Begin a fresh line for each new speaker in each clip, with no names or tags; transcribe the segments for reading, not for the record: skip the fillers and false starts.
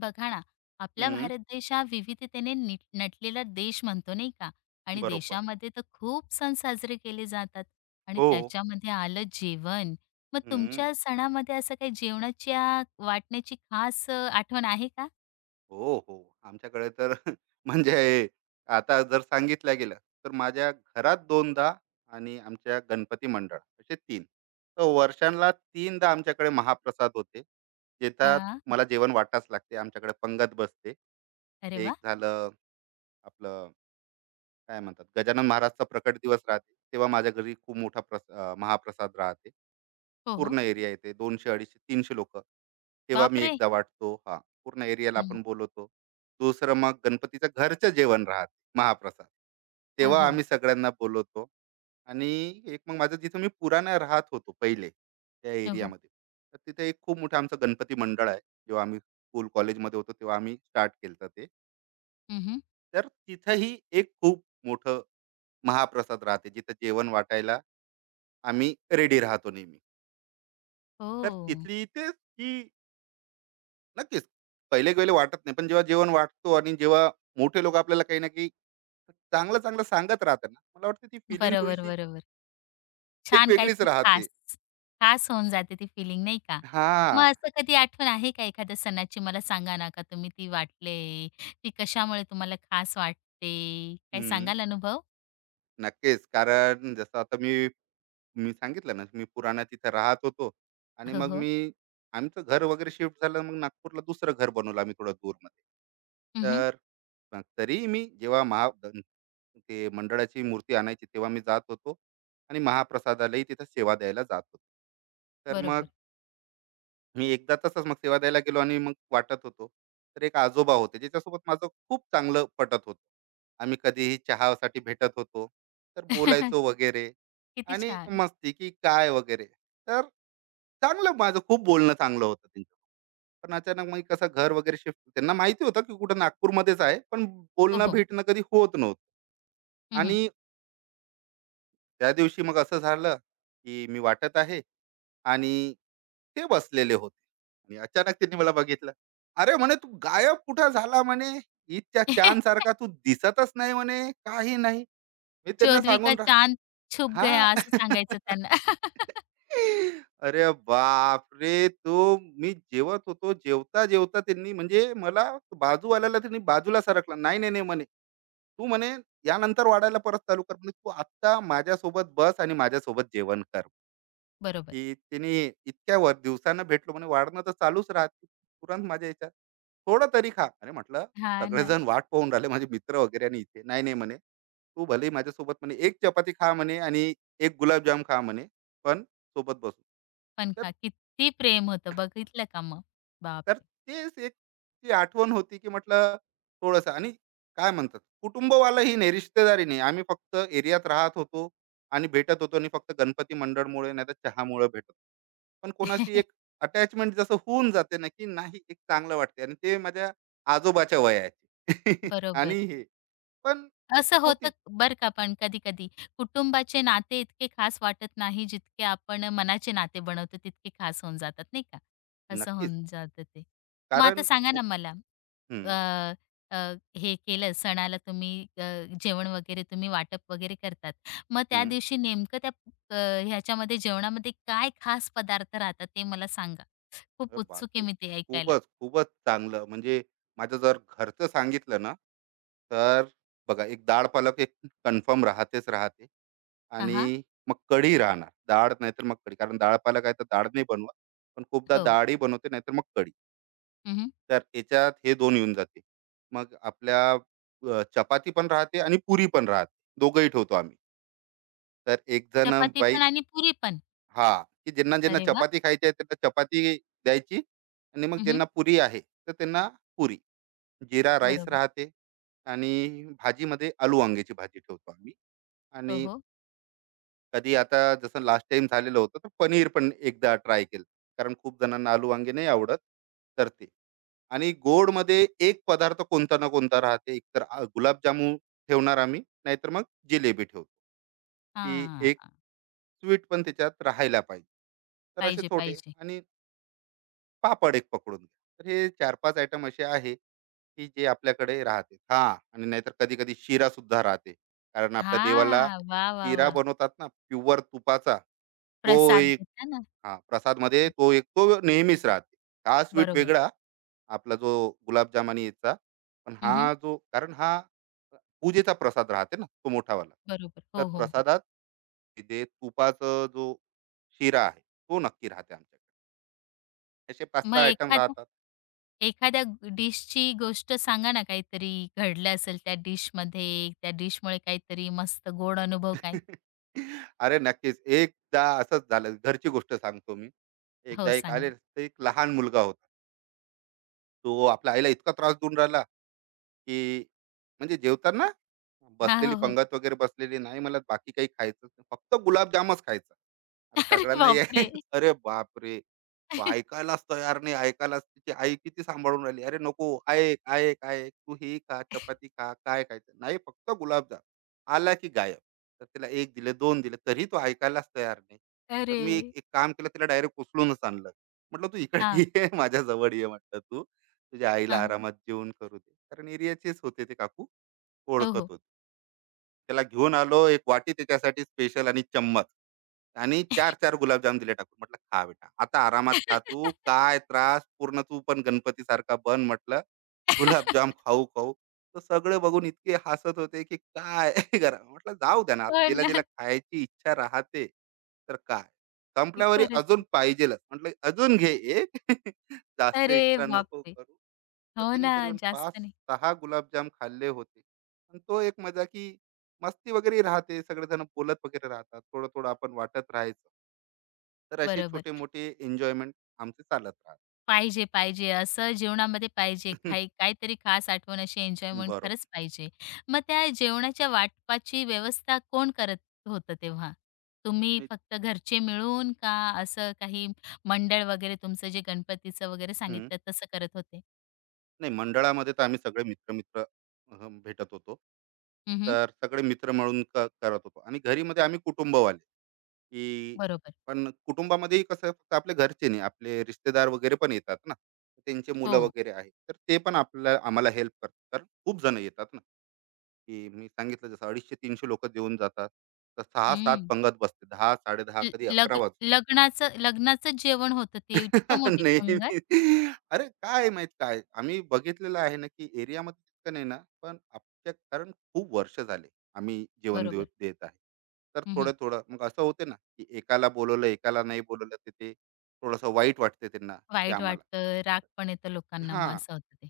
बघा ना. आपला
हं.
भारत देश हा विविधतेने नटलेला देश म्हणतो नाही का? आणि
बरोबर.
देशामध्ये तर खूप सण साजरे केले जातात. आणि
हो.
त्याच्यामध्ये आलं जेवण. मग
हं.
तुमच्या सणामध्ये असं काही जेवणाच्या वाटण्याची खास आठवण आहे का?
हो, हो. आमच्याकडे तर म्हणजे आता जर सांगितलं गेलं, तर माझ्या घरात 2दा आणि आमच्या गणपती मंडळ असे 3. तर वर्षाला 3दा आमच्याकडे महाप्रसाद होते. ज्याच्यात
हा.
मला जेवण वाटाच लागते. आमच्याकडे पंगत बसते.
अरे
एक
वा.
झालं आपलं, काय म्हणतात, गजानन महाराजचा प्रकट दिवस राहते. तेव्हा माझ्या घरी खूप मोठा महाप्रसाद राहते.
हो हो.
पूर्ण एरिया येते, 200-250-300 लोक. तेव्हा मी
बापरे.
एकदा वाटतो. हां. पूर्ण एरियाला
हं,
आपण बोलवतो. दुसरं मग गणपतीचं घरचं जेवण राहते, महाप्रसाद.
हो
तेव्हा
हो.
आम्ही सगळ्यांना बोलवतो. आणि एक मग माझं, जिथं मी पुराणा राहत होतो पहिले, त्या
हो हो.
एरियामध्ये. तर तिथे एक खूप मोठं आमचं गणपती मंडळ आहे. जेव्हा आम्ही स्कूल कॉलेजमध्ये होतो तेव्हा आम्ही स्टार्ट केलं ते.
हं,
तर तिथंही एक खूप मोठं महाप्रसाद राहते, जिथं जेवण वाटायला आम्ही रेडी राहतो नेहमी. तर
हो.
तिथली तेच. नक्कीच. पहिले पहिले वाटत नाही, पण जेव्हा जेवण वाढतो आणि जेव्हा मोठे लोक आपल्याला काही ना काही चांगलं, चांगलं सांगत राहतात ना, मला वाटतं ती फिलिंग
बरोबर
थोडीशी
बरोबर.
एक
छान
वेगळीच
काहीतरी
राहते.
खास, खास होऊन जाते ती फिलिंग नाही का? मग
हां.
असं कधी आठवण आहे का एखाद्या सणाची? मला सांगा ना, का तुम्ही ती वाटले? ती कशामुळे तुम्हाला खास वाटते? काही
हं.
सांगाल अनुभव?
नक्कीच. कारण जसं आता मी मी सांगितलं ना, मी पुराणा तिथे राहत होतो आणि
हो,
मग
हो.
मी, आमचं घर वगैरे शिफ्ट झालं, मग नागपूरला दुसरं घर बनवलं आम्ही थोडं दूरमध्ये.
हं,
तर मग तरीही मी जेव्हा ते मंडळाची मूर्ती आणायची तेव्हा मी जात होतो आणि महाप्रसादालाही तिथं सेवा द्यायला जात होतो. तर मग
बरोबर.
मी एकदा तसंच मग सेवा द्यायला गेलो आणि मग वाटत होतो. तर एक आजोबा होते, ज्याच्यासोबत माझं खूप चांगलं पटत होतं. आम्ही कधीही चहासाठी भेटत होतो, तर बोलायचो वगैरे,
किती
आणि
छान.
मस्ती की काय वगैरे. तर चांगलं, माझं खूप बोलणं चांगलं होतं त्यांच्यासोबत. पण अचानक मग कसं घर वगैरे शिफ्ट, त्यांना माहिती होतं की कुठं नागपूरमध्येच आहे, पण
हो,
बोलणं
हो.
भेटणं कधी होत नव्हतं.
हं,
आणि
हं.
त्या दिवशी मग असं झालं, की मी वाटत आहे आणि ते बसलेले होते. आणि अचानक त्यांनी मला बघितलं. "अरे!" म्हणे, "तू गायब कुठं झाला?" म्हणे, "ईदच्या चांदसारखा तू दिसतच नाही." म्हणे, "काही नाही." मी त्यांना
का
सांगून रा,
चांद छुप
हां.
गया" असं सांगायचं त्यांना.
अरे बापरे! तो मी जेवत होतो. जेवता-जेवता त्यांनी, म्हणजे मला, बाजूवाल्याला त्यांनी बाजूला सरकला. "नाही, नाही, नाही." म्हणे, "तू, म्हणे, यानंतर वाढायला परत चालू कर." म्हणे, "तू आत्ता माझ्यासोबत बस आणि माझ्यासोबत जेवण कर."
बरोबर.
की त्याने, इतक्या वर दिवसानं भेटलो, म्हणे वाढणं तर चालूच राहते, तुरंत माझ्या याच्यात थोडं तरी खा. अरे म्हटलं,
हां ना.
सगळेजण वाट पाहून राहिले माझे मित्र वगैरे, आणि इथे नाही नाही, म्हणे तू भले माझ्यासोबत म्हणे एक चपाती खा म्हणे, आणि एक गुलाबजाम खा म्हणे, पण सोबत बसू.
पण
तर
का किती प्रेम होतं बघितलं का मग?
तर
बापरे!
तेच एक ती आठवण होती, की म्हटलं थोडंसं. आणि काय म्हणतात, कुटुंबवालाही नाही, रिश्तेदारी नाही. आम्ही फक्त एरियात राहत होतो आणि भेटत होतो, आणि फक्त गणपती मंडळमुळे, नाहीतर चहामुळे भेटत होतो. पण कोणाशी एक अटॅचमेंट जसं होऊन जाते ना, की नाही, एक चांगलं वाटते. आणि ते माझ्या आजोबाच्या वयाचे. आणि
बरोबर.
हे, पण एक
असं होतं
होती.
बरं का पण कधी-कधी. कुटुंबाचे नाते इतके खास वाटत नाही, जितके आपण मनाचे नाते बनवतो तितके खास होऊन जातात, नाही का? असं
नक्कीच.
होऊन जातं ते. मग आता
कारण
सांगा
खूप.
ना मला. अ,
हं,
अ, हे केलं सणाला तुम्ही. अ, जेवण वगैरे तुम्ही वाटप वगैरे करतात. मग त्या
हं.
दिवशी नेमकं त्या ह्याच्यामध्ये जेवणामध्ये काय खास पदार्थ राहतात ते मला सांगा.
अरे
खूप उत्सुक आहे
बापरे!
मी ते ऐकायला.
खूपच, खूपच चांगलं. म्हणजे माझं जर घरचं सांगितलं ना, तर बघा, एक डाळ पालक एक कन्फर्म राहतेच राहते.
हां,
आणि मग कढी राहणार, डाळ नाहीतर मग कढी, कारण डाळ पालक आहे तर डाळ नाही बनवत. पण खूपदा
हो.
डाळही बनवते, नाहीतर मग कढी.
हं,
तर याच्यात हे दोन येऊन जाते. मग आपल्या चपाती पण राहते आणि पुरी पण राहते, दोघंही ठेवतो आम्ही. तर एक जण
चपाती
बाई
पण आणि पुरी पण.
हा, की ज्यांना ज्यांना
अरे वाह!
चपाती खायची आहे त्यांना चपाती द्यायची, आणि मग
हं,
ज्यांना पुरी आहे तर त्यांना पुरी. जिरा राईस
बरोबर.
राहते. आणि भाजीमध्ये आलू वांग्याची भाजी ठेवतो आम्ही.
हो,
आणि
हो.
कधी, आता जसं लास्ट टाइम झालेलं होतं तर पनीर पण एकदा ट्राय केलं, कारण खूप जणांना आलू वांगे नाही आवडत. तर ते, आणि गोड मध्ये एक पदार्थ कोणता ना कोणता राहते. एक तर गुलाबजामून ठेवणार आम्ही, नाहीतर मग जिलेबी ठेवतो, की एक
हां.
स्वीट पण त्याच्यात राहायला पाहिजे. तर असे
पाहिजे,
छोटे,
पाहिजे.
आणि पापड एक पकडून घ्या, तर हे 4-5 आयटम असे आहे की जे आपल्याकडे राहते. हां, आणि नाहीतर कधी-कधी शिरा सुद्धा राहते. कारण आपल्या देवाला
हां. वाह, वाह,
शिरा
वाह!
बनवतात ना प्युअर तुपाचा, तो
प्रसाद
एक,
देता ना.
हां, प्रसादमध्ये तो एक तो नेहमीच राहते. हा स्वीट
बरोबर.
वेगळा, आपला जो गुलाबजाम, आणि याचा, पण
हं, हं.
हा जो, कारण हा पूजेचा प्रसाद राहते ना, तो मोठावाला.
बरोबर.
तर
हो, हो, हो.
प्रसादात जे तुपाचा जो शिरा आहे, तो नक्की राहते आमच्याकडे. असे
मग
5-6 आयटम
एखाद्या
राहतात.
एखाद्या डिशची गोष्ट सांगा ना. काहीतरी घडलं असेल त्या डिशमध्ये, त्या डिशमुळे काहीतरी मस्त गोड अनुभव काय?
अरे नक्कीच. एकदा असंच झालं. घरची गोष्ट सांगतो मी.
हो,
एकदा एक आले
सांगा.
ते, एक लहान मुलगा होता. तो आपल्या आईला इतका त्रास देऊन राहिला, की म्हणजे जेवताना,
हा,
बसलेली
हो, हो.
पंगत वगैरे, बसलेली नाही. मला बाकी काही खायचं, फक्त गुलाबजामच खायचा. आता
अरे
सगळ्यांना यायचं.
बापरे!
अरे बापरे! तो ऐकायलाच तयार नाही. ऐकायलाच, तिची आई किती सांभाळून राहिली. "अरे नको, ऐक, ऐक, ऐक. तू हे खा, चपाती खा, काय खायचं? नाही, फक्त गुलाबजाम." आला की गायब. तर तिला 1 दिले, दोन दिले, तरी तो ऐकायलाच तयार नाही. तर
अरे!
मी एक एक काम केलं, तिला डायरेक्ट उचलूनच आणलं. म्हटलं, "तू इकडे
हां,
ये, माझ्याजवळ ये," म्हटलं, "तू तुझ्या आईला
हां.
आरामात जेवण करू दे." कारण एरियाचेच होते ते काकू,
हो,
ओळखत
हो.
होते. त्याला घेऊन आलो, एक वाटी त्याच्यासाठी स्पेशल आणि चम्मच, आणि चार चार गुलाबजाम दिले टाकून. म्हटलं, "खा बेटा, आता आरामात खा, तू काय त्रास, पूर्ण तू पण गणपती सारखा बन." म्हटलं, गुलाबजाम खाऊ खाऊ, तर सगळे बघून इतके हसत होते, की काय करा, म्हटलं जाऊ द्या ना आता,
हो
जिला जिला
ना.
खायची इच्छा राहते. तर काय, संपल्यावरी
खरंच.
अजून पाहिजेलच. म्हटलं अजून घे एक, जास्त
अरे
एक्स्ट्रा नको
बापरे!
करू. तर
हो
त्याने
ना.
करीबन
जास्त
पाच
नाही.
सहा गुलाबजाम खाल्ले होते. आणि तो एक मजा, की मस्ती वगैरे राहते, सगळेजण बोलत वगैरे राहतात, थोडं थोडं आपण वाटत राहायचं. तर असे छोटे
बरोबर.
मोठे एन्जॉयमेंट आमचे चालत राहतात.
पाहिजे, पाहिजे. असं जीवनामध्ये पाहिजे. काही काहीतरी खास आठवण अशी एन्जॉयमेंट खरंच
बरोबर.
पाहिजे. मग त्या जेवणाच्या वाटपाची व्यवस्था कोण करत होतं तेव्हा? तुम्ही
नाही.
फक्त घरचे मिळून का असं काही मंडळ वगैरे तुमचं जे गणपतीचं वगैरे
हम्म.
सांगितलं तसं करत होते?
नाही, मंडळामध्ये तर आम्ही सगळे मित्र मित्र भेटत होतो.
हं,
तर सगळे मित्र मिळून करत होतो, आणि घरी मध्ये आम्ही कुटुंबवाले, की
बरोबर.
पण कुटुंबामध्येही कसं आहे, फक्त आपले घरचे नाही, आपले रिश्तेदार वगैरे पण येतात ना, त्यांचे मुलं
हो.
वगैरे आहे, तर ते पण आपल्याला, आम्हाला हेल्प करतात, कारण खूप जण येतात ना, की मी सांगितलं जसं 250-300 लोकं जेवून जातात. तर सहा 7
हं.
पंगत बसते. 10, 10:30
ल
कधी 11
लग
वाजून.
लग्नाचं लग्नाचं जेवण होतं ते. इतकं मोठी पंगत.
नेहमी. अरे काय माहीत काय? आम्ही बघितलेलं आहे ना, की एरियामध्ये इतकं नाही ना, पण आमच्या, कारण खूप वर्ष झाले आम्ही जेवण देऊ
बरोबर.
देत आहे. तर
हं,
थोडं-थोडं मग असं होते ना, की एकाला बोलवलं, एकाला नाही बोलवलं, तर ते थोडंसं वाईट वाटते त्यांना, की
वाईट
आम्हाला.
वाटतं, राग पण येतो लोकांना. मग
हां.
असं होतं ते.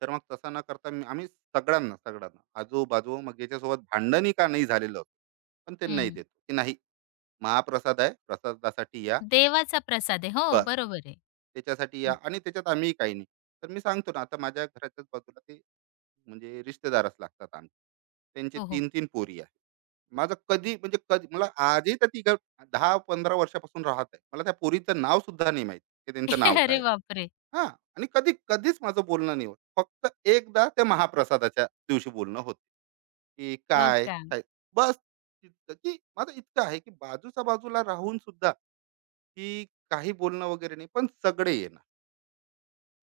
तर मग तसं न करता मी, आम्ही सगळ्यांना, सगळ्यांना आजूबाजू, मग याच्यासोबत भांडणही का नाही झालेलं होतं, पण ते नाही
हं.
देतो की नाही, महाप्रसाद आहे, प्रसादासाठी या,
देवाचा प्रसाद आहे. हो,
बस
बरोबर आहे.
त्याच्यासाठी या, आणि त्याच्यात आम्ही काही नाही. तर मी सांगतो ना, आता माझ्या घराच्याच बाजूला ते, म्हणजे रिश्तेदारच लागतात आम्ही. त्यांचे
हो, हो.
तीन तीन पोरी आहे. माझं कधी, म्हणजे कधी, मला आजही त्या दहा पंधरा वर्षापासून राहत आहे, मला त्या पोरीचं नाव सुद्धा नाही माहित, की त्यांचं नाव
अरे
काय आहे.
बापरे!
हां. आणि कधी कधीच माझं बोलणं नाही होत. फक्त एकदा त्या महाप्रसादाच्या दिवशी बोलणं होतं, की
हो
काय
का?
काय? बस इतकं, की माझं इतकं आहे, की बाजूच्या बाजूला राहून सुद्धा, की काही बोलणं वगैरे नाही. पण सगळे येणार,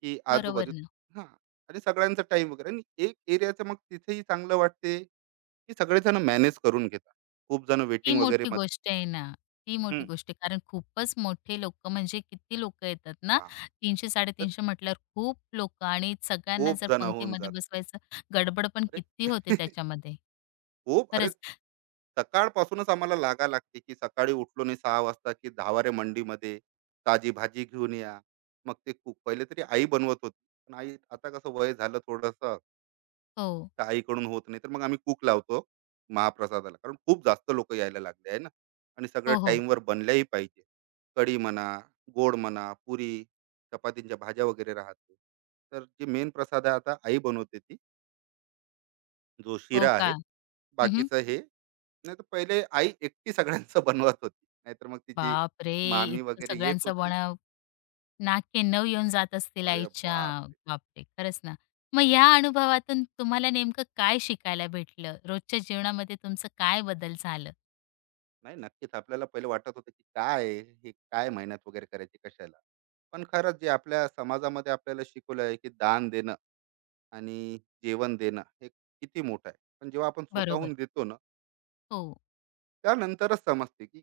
की
बरोबर
आजूबाजू.
ना.
हां. आणि सगळ्यांचा टाईम वगैरे, आणि एक एरियाचं मग तिथेही चांगलं वाटते, की सगळेजण मॅनेज करून घेतात. खूप जण
ती
वेटिंग वगैरे
मोठी
मग.
गोष्ट आहे ना. ती
हं.
मोठी गोष्ट आहे. कारण खूपच मोठे लोकं म्हणजे किती लोकं येतात ना.
हां. तर
300-350 म्हटल्यावर खूप लोकं. आणि सगळ्यांना
खूप
जर
जण होऊन
पंक्तीमध्ये
जातात.
बसवायचं, गडबड पण
अरे!
किती होते त्याच्यामध्ये.
खूप, अरे
खरंच.
सकाळपासूनच आम्हाला लागा लागते, की सकाळी उठलो नाही सहा वाजता, की धावारे मंडीमध्ये, ताजी भाजी घेऊन या. मग ते कुक, पहिले तरी आई बनवत होती, पण आई आता कसं वय झालं थोडंसं,
हो.
तर आईकडून होत नाही, तर मग आम्ही कुक लावतो महाप्रसादाला, कारण खूप जास्त लोक यायला लागले आहे ना, आणि सगळं
हो, हो.
टाईमवर बनल्याही पाहिजे. कढी म्हणा, गोड म्हणा, पुरी, चपातींच्या भाज्या वगैरे राहते. तर जे मेन प्रसाद आहे आता, आई बनवते ती, जो
हो
शिरा
का?
आहे,
हं,
बाकीचं हे, नाही तर पहिले आई एकटी सगळ्यांचं बनवत होती, नाहीतर मग तिची
बापरे!
मामी
इतकं
वगैरे येत
सगळ्यांचं
होती.
बनव. नाक-कान-नऊ येऊन जात असतील
अरे
आईच्या.
बाप रे.
बापरे! खरंच ना. मग ह्या अनुभवातून तुम्हाला नेमकं काय शिकायला भेटलं? रोजच्या जीवनामध्ये तुमचं काय बदल झालं?
नाही, नक्कीच आपल्याला पहिले वाटत होतं की काय आहे, हे काय मेहनत वगैरे करायची कशाला, पण खरंच जे आपल्या समाजामध्ये आपल्याला शिकवलं आहे, की दान देणं आणि जेवण देणं हे किती मोठं आहे, पण जेव्हा आपण
बरोबर.
स्वतःहून देतो ना,
हो.
त्यानंतरच समजते, की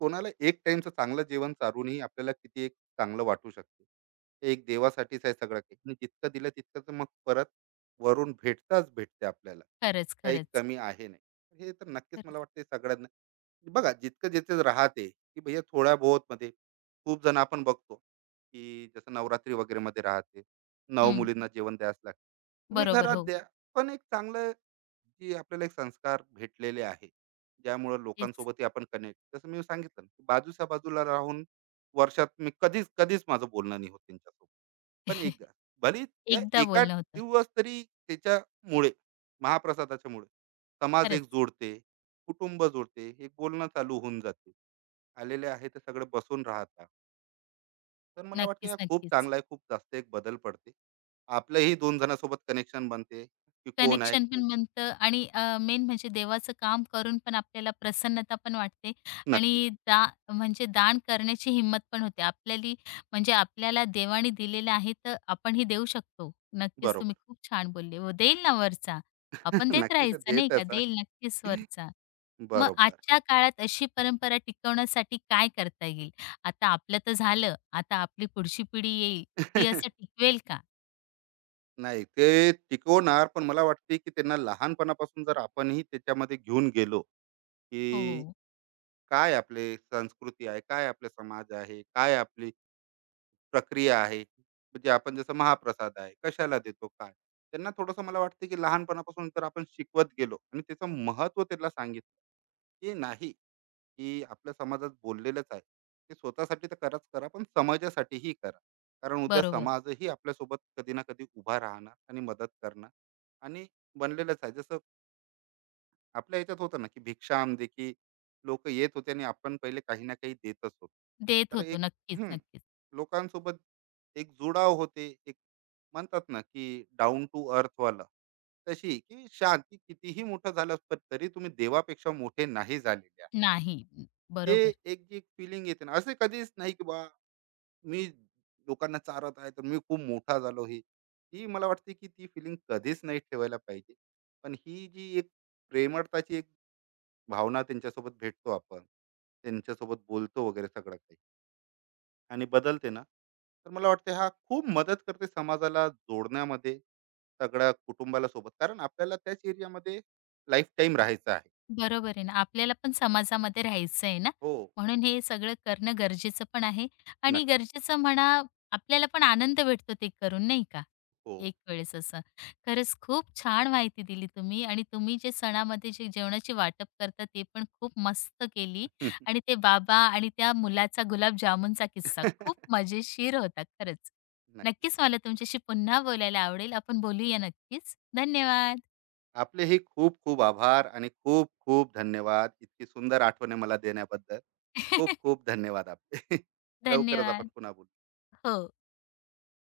कोणाला एक टाइमचं चांगलं जेवण चालूनही आपल्याला किती एक चांगलं वाटू शकते. ते एक देवासाठीच आहे सगळं काही, आणि जितकं दिलं तितकं तर मग परत वरून भेटताच भेटते आपल्याला,
खरंच,
काही
खरंच.
कमी आहे नाही, हे तर नक्कीच मला
खरंच.
वाटते सगळ्यांना. बघा, जितकं जिथे राहते की भैया, थोड्या बहुत मध्ये, खूप जण आपण बघतो की जसं नवरात्री वगैरे मध्ये राहते, नऊ
हं.
मुलींना जेवण द्यास लागते, तुम्ही
बरोबर.
घरात
हो.
द्या. पण एक चांगलं जी आपल्याला एक संस्कार भेटलेले आहे, ज्यामुळे
तेच.
लोकांसोबतही आपण कनेक्ट, जसं मी सांगितलं ना, की बाजूच्या बाजूला राहून वर्षात मी कधीच, कधीच माझं बोलणं नाही होत त्यांच्यासोबत, पण एकदा भले त्या
एकदा
एका
बोलणं होतं.
दिवस तरी, त्याच्यामुळे, महाप्रसादाच्या मुळे, समाज एक
खरंच.
जोडते, कुटुंब जोडते, एक बोलणं चालू होऊन जाते, आलेले आहे ते सगळे बसून राहतात. तर मला वाटतं
नक्कीच,
या खूप
नक्कीच.
चांगला आहे, खूप जास्त एक बदल पडते, आपलंही दोन जणांसोबत कनेक्शन बनते, की कोण आहे
कनेक्शन पण बनतं. आणि मेन म्हणजे देवाचं काम करून पण आपल्याला प्रसन्नता पण वाटते.
नक्की.
आणि म्हणजे दान करण्याची हिंमत पण होते. आपल्याली म्हणजे आपल्याला देवाने दिलेलं आहे, तर आपणही देऊ शकतो. नक्कीच
बरोबर.
तुम्ही खूप छान बोलले. हो, देईल ना वरचा. आपण देत
नक्की तर
राहायचं नाही का,
देतच
देईल नक्कीच
आहे.
वरचा. मग
बरोबर.
आजच्या काळात अशी परंपरा टिकवण्यासाठी काय करता येईल? आता आपलं तर झालं, आता आपली पुढची पिढी येईल, ती असं टिकवेल का?
नाही, ते टिकवणार, पण मला वाटते की त्यांना लहानपणापासून जर आपणही त्याच्यामध्ये घेऊन गेलो,
हो,
की
हो.
काय आपले संस्कृती आहे, काय आपला समाज आहे, काय आपली प्रक्रिया आहे, म्हणजे आपण जसं महाप्रसाद आहे, कशाला देतो, काय? त्यांना थोडंसं मला वाटतं, की लहानपणापासून जर आपण शिकवत गेलो आणि त्याचं महत्त्व त्यांना सांगितलं, की नाही, की आपल्या समाजात बोललेलंच आहे. ते स्वतःसाठी तर कराच करा, पण समाजासाठीही करा. कारण उद्या
बरोबर.
समाजही आपल्यासोबत कधी ना कधी उभा राहणार आणि मदत करणार, आणि बनलेलंच आहे. जसं आपल्या याच्यात होतं ना, की भिक्षाम दे, की लोक येत होते आणि आपण पहिले काही ना काही देतच होतो.
देत
तर
होतो.
एक,
नक्कीच,
हम्म,
नक्कीच.
लोकांसोबत एक जुडाव होते, एक म्हणतात ना, की डाऊन टू वाला, तशी की शांती, कितीही मोठं झालं पण तरी तुम्ही देवापेक्षा मोठे नाही झालेले आहे.
नाही.
ते
बरोबर.
एक जी फिलिंग येते ना, असे कधीच नाही, की मी लोकांना चारत आहे तर मी खूप मोठा झालो, हे ती मला वाटते, की ती फिलिंग कधीच नाही ठेवायला पाहिजे, पण ही जी एक प्रेमळताची एक भावना, त्यांच्यासोबत भेटतो आपण, त्यांच्यासोबत बोलतो वगैरे सगळं काही, आणि बदलते ना. तर मला वाटते हा खूप मदत करते समाजाला जोडण्यामध्ये, सगळ्या कुटुंबाला सोबत, कारण आपल्याला त्याच एरियामध्ये लाईफ टाईम राहायचं आहे.
बरोबर आहे ना. आपल्याला पण समाजामध्ये राहायचं आहे ना,
हो.
म्हणून हे सगळं करणं गरजेचं पण आहे. आणि
नक्की.
गरजेचं म्हणा, आपल्याला पण आनंद भेटतो ते करून नाही का?
हो.
एक वेळेस असं. खरंच खूप छान माहिती दिली तुम्ही. आणि तुम्ही जे सणामध्ये जे जेवणाची वाटप करता ते पण खूप मस्त केली. आणि ते बाबा आणि त्या मुलाचा गुलाबजामुनचा किस्सा खूप मजेशीर होता खरंच.
नक्की.
नक्कीच मला तुमच्याशी पुन्हा बोलायला आवडेल. आपण बोलूया नक्कीच. धन्यवाद.
आपले हे खूप खूप आभार, आणि खूप खूप धन्यवाद इतकी सुंदर आठवणे मला देण्याबद्दल. खूप खूप धन्यवाद आपले. लवकरच आपण
धन्यवाद.
पुन्हा बोलू.
हो.